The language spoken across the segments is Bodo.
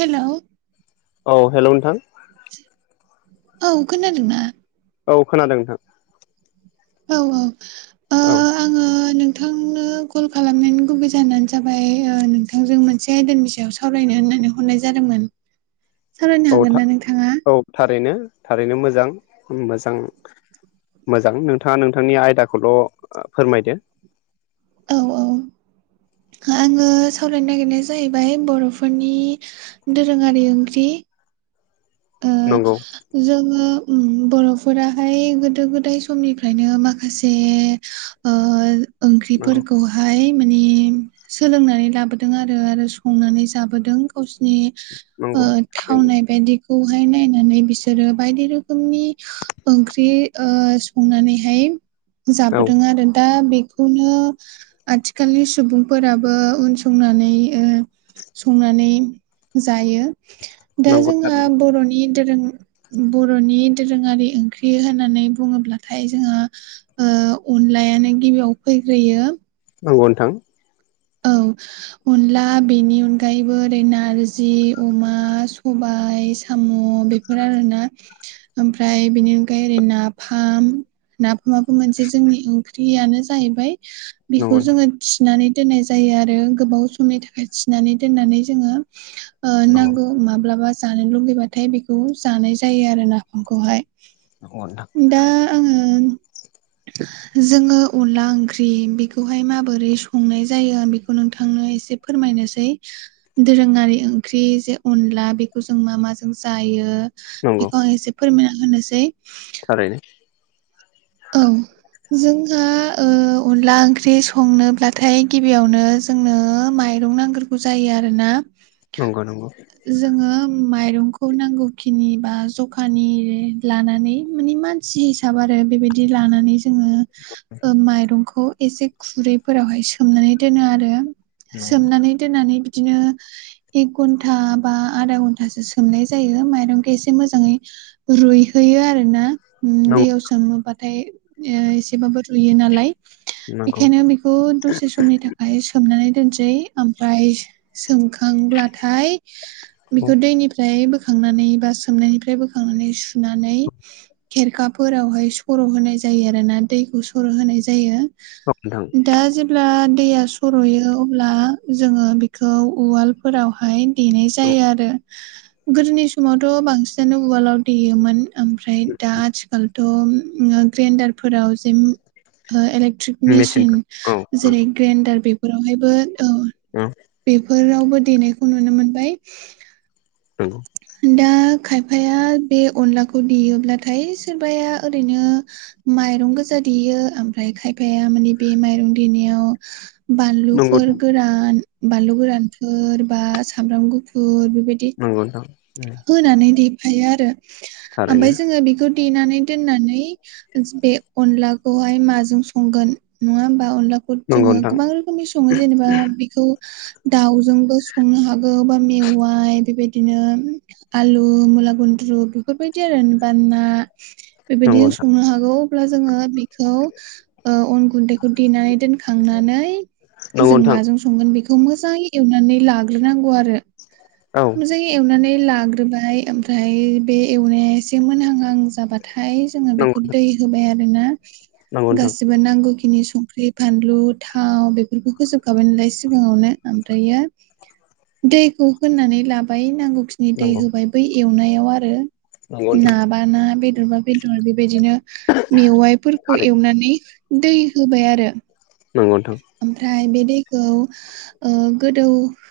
हेल' औ हेल' नोंथां औ खोनादोंना औ खोनादों नोंथां औ औ ओ औ आङो नोंथांनो कल खालामनायनि गुबै जानो जाबाय नोंथांजों मोनसे आयदनि सायाव सावरायनो होननानै हरनाय जादोंमोन सावरायनो औ हागोन ना नोंथाङा औ थारैनो थारैनो मोजां मोजां मोजां नोंथाङा नोंथांनि आयदाखौल' फोरमायदो औ औ आङो सावरायनो नागिरनाया जाहैबाय बर'फोरनि दोरोङारि ओंख्रि ओ नंगौ जोङो बर'फोराहाय गोदो गोदाय समनिफ्रायनो माखासे ओ नंगौ ओंख्रिफोरखौ बहाय माने सोलोंनानै लाबोदों आरो, आरो संनानै जाबोदों। गावसिनि ओ नंगौ थारैनो थावनाय बायदि खौहाय नायनानै बिसोरो बायदि रोखोमनि ओंख्रि ओ संनानैहाय औ जाबोदों आरो दा बे बेखौनो आथिखालनि सुबुंफोराबो उनसंनानै ओ संनानै जायो। दा नंगौ जोंहा थारैनो बर'नि दोरों बर'नि दोरोङारि ओंख्रि होननानै बुङोब्लाथाय जोंहा ओ अनलायानो गिबियाव फैग्रोयो नंगौ नोंथां औ अनला बेनि अनगायैबो ओरै नारजि अमा सबाय साम' बे बेफोर आरोना ओमफ्राय बेनि अनगायै ओरै नाफाम नाफामाबो मोनसे जोंनि ओंख्रियानो जाहैबाय नंगौ बेखौ नोंथां जोङो थिनानै दोननाय जायो आरो गोबाव समनि थाखाय थिनानै दोननानै जोङो नंगौ नांगौ माब्लाबा जानो लुुबैबाथाय बेखौ जानाय जायो आरो नाफामखौहाय अदा दा आङो जोङो अनला ओंख्रि बेखौहाय माबोरै संनाय जायो बेखौ नोंथांनो एसे फोरमायनोसै दोरोङारि ओंख्रि जे अनला बेखौ जों मा माजों जायो नंगौ बेखौ आं एसे फोरमायना होनोसै। थारैनो। औ जोंहा ओ अनला ओंख्रि संनोब्लाथाय गिबियावनो जोंनो माइरं नांगोरगौ जायो आरोना। नंगौ नंगौ। जोङो माइरंखौ नांगौखिनि बा जखानि लानानै मानि मान सि हिसाब आरो बेबायदि लानानै जोङो ओ माइरंखौ एसे खुरैफोरावहाय सोमनानै दोनो आरो। सोमनानै दोननानै बिदिनो एक घन्टा घन्टा बा आदा घन्टासो सोमनाय जायो माइरंखौ एसे मोजाङै रुइहोयो आरो ना। ओम नंगौ दैयाव सोमोबाथाय ओ एसेबाबो रुयो नालाय। नंगौ बेखायनो बेखौ दसे समनि थाखाय सोमनानै दोनसै, आमफ्राय सो-सोमखांब्लाथाय औ बेखौ दैनिफ्राय बोखांनानै बा सोमनायनिफ्राय बोखांनानै सु नानै खेरखा फोरावहाय सर' होनाय जायो आरो ना दैखौ सर' होनाय जायो। औ नोंथां। दा जेब्ला दैया सर'यो अब्ला जोङो बेखौ उवालफोरावहाय देनाय जायो आरो। गोदोनि समावथ' बांसिनानो उवालाव देयोमोन। ओमफ्राय दा आथिखालथ' ओ ग्रेन्डारफोराव जे ओ इलेकट्रिक मेसिन मेसेनफोर औ जेरै ग्रेइन्डार बेफोरावहायबो, औ। औ। बेफोरावबो देनायखौ नुनो मोनबाय। नंगौ। दा खायफाया बे अनलाखौ देयोब्लाथाय सोरबाया ओरैनो माइरं गोजा देयो ओमफ्राय खायफाया मानि बे माइरं देनायाव नंगौ बानलुफोर गोरान बानलु गोरानफोर बा सामब्राम गुफुर बेबायदि नंगौ नोंथां। होनानै देफायो आरो। थारैनो आमफ्राय जोङो बेखौ देनानै दोननानै बे अनलाखौहाय माजों संगोन नङा होमबा? अनलाखौ नंगौ जोङो नोंथां गोबां रोखोमनि सङो जेनेबा बे बेखौ दाउजोंबो संनो हागौ बा मेवाइ बेबायदिनो आलु मुला गुन्द्रु बेफोरबायदि आरोे बा ना बेबायदि नंगौ नोंथां संनो हागौ अब्ला जोङो बेखौ ओ अन गुन्दै देनानै दोनखांनानै नंगौ जों नोंथां माजों संगोन बेखौ मोजाङै एवनानै लाग्रोनांगौ आरो औ जों एवनानै लाग्रोबाय ओमफ्राय बे एवनाया एसे मोनहांहां जाबाथाय जोङो नंगौ बेखौ दै होबाय आरोना नंगौ नोंथां गासिबो नांगौखिनि संख्रि फानलु थाव बेफोरखौ होजोबखाबाय नालाय सिगाङावनो ओमफ्रायो दैखौ होनानै लाबाय नांगौखि दै नंगौ होबाय बै एवनायाव आरो। नंगौ ना नोंथां बा ना, बेदर बा बेदर, बेबायदिनो मेवाइफोरखौ थारै एवनानै दै होबाय आरो। नंगौ नोंथां। ओमफ्राय बे दैखौ ओ गोदौ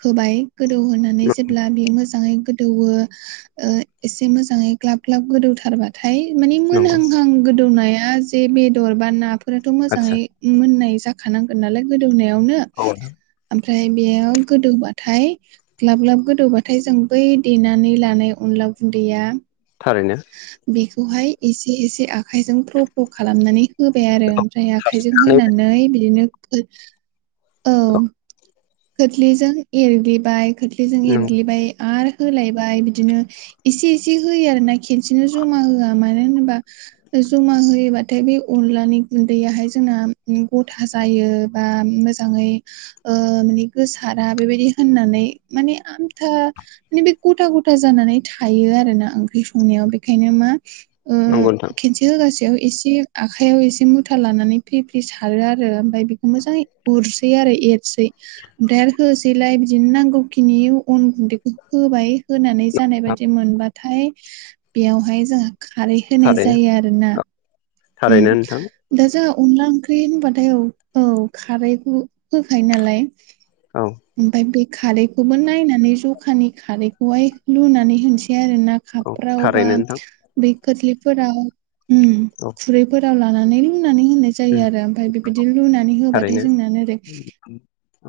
होबाय गोदौ होनानै जेब्ला बेयो मो जाङै गोदौवो ओ एसे मोजाङै ग्लाब ग्लाब गोदौथारबा थाय माने नंगौ मोनहांहां गोदौनाया जे बेदर बा नाफोराथ' आदसा मोजाङै मोननाय जाखानांगोन नालाय गोदौनायावनो औ नोंथां ओमफ्राय बेयाव गोदौबाथाय ग्लाब ग्लाब गोदौबाथाय जों बै देनानै लानाय अनला गुन्दैया थारैनो बेखौहाय एसे एसे आखाइजों फ्र' फ्र' खालामनानै होबाय आरो ओमफ्राय आखाइजों नंगौ होनानै बिदिनो खोथ्लिजों एरग्लिबाय खोथ्लिजों एरग्लिबाय आरो होलायबाय बिदिनो एसे एसे होयो आरोना खेनसेनो जमा होआ मानो होनोबा जमा होयोबाथाय बे अनलानि गुन्दैयाहाय जोंना गथा जायो। बा मोजाङै ओ माने गोसारा बेबायदि होननानै माने आमथा माने बे गथा गथा जानानै थायो आरो ना ओंख्रि संनायाव बेखायनो मा नंगौ नोंथां बे होगासेयाव एसे आखाइयाव एसे मुथा लानानै फ्रि फ्रि सारो आरो ओमफ्राय बेखौ मोजाङै उरसै आरो एरसै ओमफ्राय आरो होसैलाय बिदिनो नांगौखिनि अन गुन्दैखौ होबाय होनानै जानाय बायदि मोनबाथाय बेयावहाय जोंहा खारै होनाय थारैनो जायो आरो ना औ उम थारैनो नोंथां दा जोंहा अनला ओंख्रि होनबाथाय औ औ खारैखौ होखायो नालाय औ ओमफफ्राय बे खारैखौबो नायनानै जखानि खारैखौहाय लुनानै होनोसै आरो ना औ खाब्रावबा थारैनो नोंथां बे खोथलिफोराव उम औ खुरैफोराव लानानै लुनानै होननाय जायो आरो ओमफ्राय बेबायदि लुनानै थारैनो होबाथाय जोंन ओरै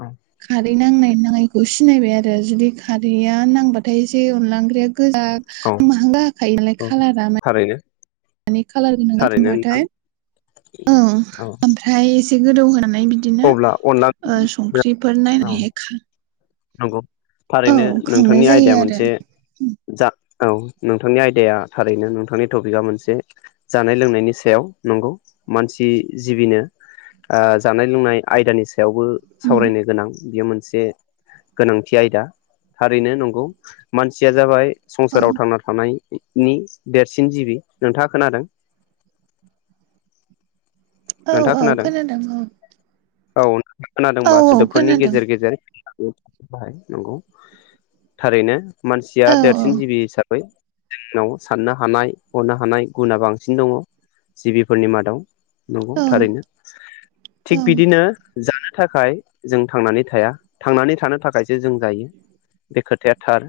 औ खारै नांनाय नाङनायखौ सिनायबाय आरो जुदि खारैया नांबाथाय जसे अनला ओंख्रिया गोजा औ [unintelligible] औ कलारा म थारैनो मानि खाालार गोनां थारैनो नोंथां [unintelligible] औ औ आम फ्राय एसे गोदौ होनानै बिदिनो अब्ला अनला ओ संख्रिफोर औ नायनानैहाय खा नंगौ औ थारैनो खांनाय नोंथांनि जायो आयदाया आरो मोनसे जा औ नोंथांनि आयदाया थारैनो नोंथांनि टपिकआ मोनसे जानाय- लोंनायनि सायाव नंगौ मानसि जिबिनो ओ जानाय लोंनाय आयदानि सायावबो उम सावरायनो गोनां। बियो मोनसे गोनांथि आयदा। थारैनो नंगौ मानसिया जाबाय औ संसाराव थांना थानायनायनि देरसिन जिबि नोंथाङा खोनादों? औ नोंथाङा औ खोनादों? औ नोंथाङा औ खोनादोंबा औ सोदोबफोरनि खोनादों गेजेर - गेजेर नंगौ थारैनो मानसिया औ [unintelligible] [unintelligible] जिबि हिसाबै जोंनाव साननो हानाय हनो हानाय गुनाआ बांसिन दङ। जिबिफोरनि मादाव नंगौ औ थारैनो। औ थिग बिदिनो जानो थाखाय जों थांनानै थाया थांनानै थानो थाखायसो जों जायो बे खोथाया थार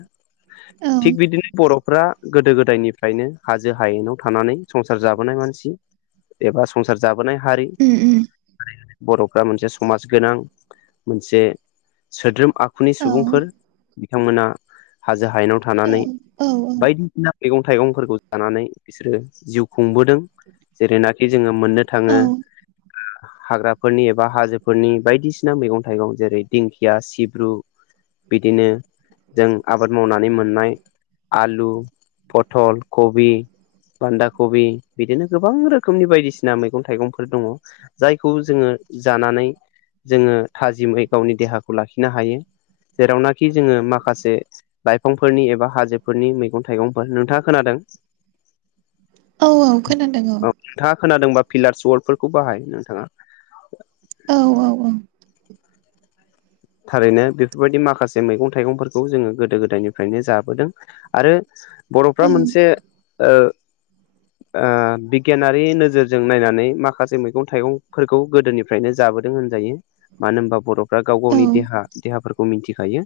औ थिग बिदिनो बर' फोरा गोदो गोदायनिफ्रायनो हाजो हायेनाव थानानै संसार जाबोनाय मानसि एबा संसार जाबोनाय हारि उम उम बर'फ्रा मोनसे समाज गोनां मोनसे सोद्रोम आखुनि औ सुबुंफोर बिथांमोना हाजो हायेनाव औ थानानै औ बायदिसिना मैगं थाइगंफोरखौ जानानै बिसोरो जिउ खुंबोदों जेरैना जोङो मोननो थाङो औ हाग्राफोरनि एबा हाजोफोरनि बायदिसिना मैगं- थाइगं जेरै दिंखिया, सिब्रु बिदिनो जों आबाद मावनानै मोननाय आलु, पथल, कबि बान्दा कबि बिदिनो गोबां रोखोम रोखोमनि बायदिसिना मैगं - थाइगंफोर दङ जायखौ जोङो जानानै जोङो थाजिमै गावनि देहाखौ लाखिनो हायो। जेरावनाखि जोङो माखासे लाइफांफोरनि एबा हाजोफोरनि मैगं -थाइगंफोर नोंथाङा खोनादों? औ औ खोनादों औ। औ नोंथाङा खोनादोंबा फिलार्स वर्दफोरखौ बाहाय नोंथाङा। औ औ औ। थारैनो बेफोरबायदि माखासे मैगं - थाइगंफोरखौ जोङो गोदो - गोदायनिफ्रायनो जाबोदों। आरो बर'फ्रा औ मोनसे ओ ओ बिगियानारि नोजोरजों नायनानै माखासे मैगं- थाइगंफोरखौ गोदोनि [unintelligible] जाबोदों होनजायो। मानो होनबा बर'फ्रा गाव गावनि दे- देहाफोरखौ मिथिखायो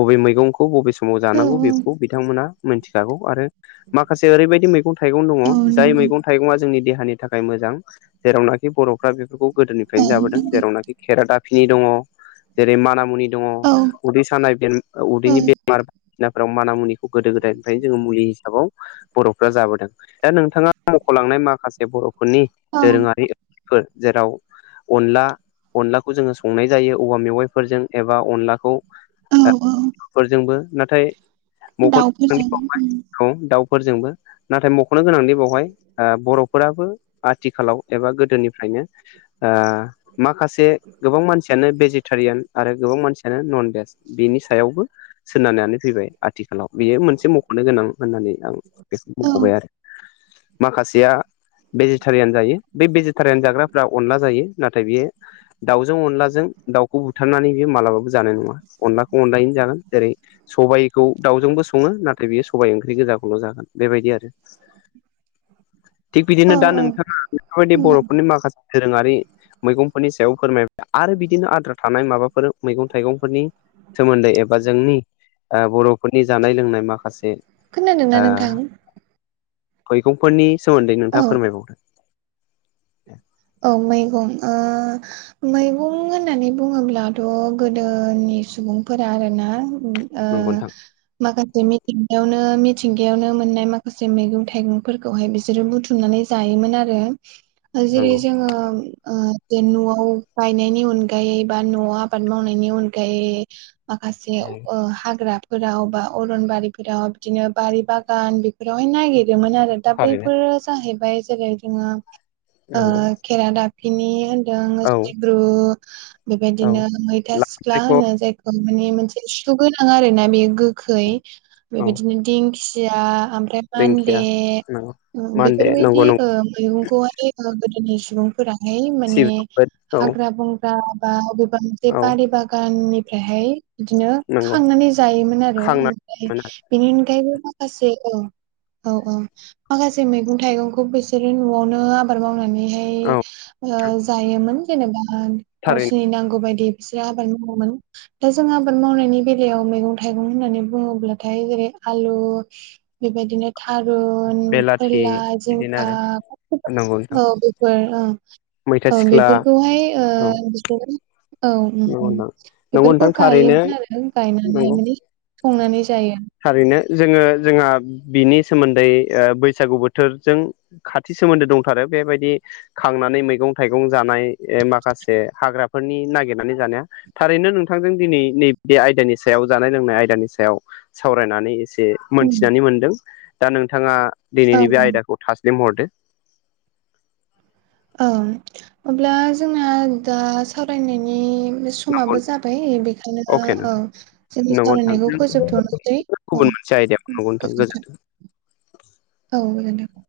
बबे मैगंखौ बबे समाव औ जानांगौ बेखौ बिथांमोना मिथिखागौ आरो माखासे ओरैबायदि मैगं- थाइगं दङ औ जाय नंगौ मैगं- थाइगङा जोंनि देहानि थाखाय मोजां जेरावनाखि बर'फ्रा बेफोरखौ औ गोदोनिफ्रायनो जाबोदों नंगौ जेरावनाखि [unintelligible] [unintelligible] दङ जेरै मान मुनि दङ औ उदै सानाय औ उदैनि बेमार [unintelligible] माना मुनिखौ गोदो- गोदायनिफ्रायनो जोङो मुलि हिसाबाव बर'फ्रा जाबोदों। दा नोंथाङा मख'लांनाय माखासे बर'फोरनि औ दोरोङारिफोर जेराव अनला अनलाखौ जोङो संनाय जायो औवा मेवाइ -फोरजों एबा अनलाखौ औ औ फोरजोंबो नाथाय दाउफोरजों उम मख'नोबाय दाउफोरजोंबो नाथाय मख'नो गोनांदि बेवहाय ओ बर'फोराबो आथिखालाव एबा गोदोनिफ्रायनो ओ माखासे गोबां मानसियानो भेजिटेरियान आरो गोबां मानसियानो नन भेज बिनि सायावबो सोनारनानै फैबाय। आथिखालाव बियो मोनसे मख'नो गोनां होननानै आं बेखौ औ बुंख'बाय आरो। माखासेया भेजिटेरियान जायो बे भेजि [unintelligible] जाग्राफ्रा अनला जायो। नाथाय बियो दाउजों अनलाजों दाउखौ [unintelligible] बुथारनानै बेयो मालाबाबो जानाय नङा अनलाखौ अनलायैनो जागोन जेरै सबायखौ दाउजोंबो सङो नाथाय बेयो सबाइ ओंख्रि गोजाखौल' जागोन बेबायदि आरो। [unintelligible] थिग बिदिनो औ दा औ नोंथाङा नोंफोरबायदि बर'फोरनि माखासे दोरोङारि मैगंफोरनि सायाव फोरमायबाय आरो बिदिनो आद्रा थानाय माबाफोर मैगं थाइगंफोरनि सोमोन्दै एबा जोंनि ओ बर'फोरनि जानाय लोंनाय माखासे खोनादों ना ओ नोंथां? मैगंफोरनि सोमोन्दै नोंथाङा औ फोरमायबावदो औ मैगं ओ मैगं होननानै बुङोब्लाथ' गोदोनि सुबुंफोरा आरोना ओ नंगौ नोंथां माखासे मिथिंगायावनो - मिथिंगायावनो मोननाय माखासे मैगं - थाइगंफोरखौहाय बिसोरो बुथुमनानै जायोमोन आरो जेरै नंगौ [unintelligible] न'आव गायनायनि अनगायै बा न'आव आबाद मावनायनि अनगायै माखासे नंगौ ओ हाग्रा [unintelligible] बा अरनबारिफोराव बिदिनो बारि बागान बेफोरावहाय नागिरोमोन आरो। दा थारैनो बैफोर जाहैबाय जेरै जोङो नंगौ। खेरा‌दाफिनि होनदों औ सिब्रु औ बेबायदिनो मैथा सिख्ला लाफासायख' होनो जायखौ माने मोनसे सुगोनां आरो ना बेयो गो खै औ बेबायदिनो दिंखिया ओमफ्राय मान्दे दिंखिया नंगौ मान्दे बेफोरबायदि नंगौ ओ नंगौ मैगंखौहाय ओ गोदोनि सुबुं फोराहाय माने सिबिं औ हाग्रा बंग्रा बा बबेबा मोनसे औ बारि बागाननि फ्रायहाय बिदिनो नंगौ खांनानै जायोमोन आरो खांनानै ओमफ्राय मोनो बेनि अनगायैबो माखासे औ औ औ माखासे मैगं थाइगंखौ बिसोरो न'आवनो आबाद मावनानै औ ओ जायोमोन जेनेबा थारैनो गावसोरनि नांगौ बायदि इसे आबाद मावोमोन दा जों आबाद मावनायनि बेलायाव मैगं थाइगं होननानै बुङोब्लाथाय जेरै आलु बेबायदिनो थारुन बेलाथि फोरला बिदिनो जिंखा आरो नंगौ नोंथां [unintelligible] औ [unintelligible] फोर ओ मैथा औ सिख्ला बेफोरखौहाय ओ औ बिसोरो औ उम नंगौ उम नोंथां नंगौ बेफोरखौ नोंथां थारैनो गायोमोन आरो गायनानै नंगौ माने संनानै जायो। थारैनो जोङो जोंहा बिनि सोमोन्दै ओ बैसागु बोथोरजों खाथि सोमोन्दो दंथारो बेबायदि खांनानै मैगं थाइगं जानाय माखासे हाग्राफोरनि नागिरनानै जानाया थारैनो नोंथांजों दिनै नैबे बे आयदानि सायाव जानाय लोंनाय आयदानि सायाव सावरायनानै एसे उम मोनथिनानै मोनदों दा नोंथाङा औ दिनैनि बे औ आयदाखौ थासलिम हरदो। औ अब्ला जोंना दा सावरायनायनि नंगौ समाबो जाबाय बेखायनो अके औ नोंथां जोंनि नंगौ सावरायनायखौ नोंथां फोजोबथ'नोसै। औ गुबुन मोनसे आयदायाव नंगौ नोंथां गोजोनथों गोजोन्थों। औ गोजोनथों।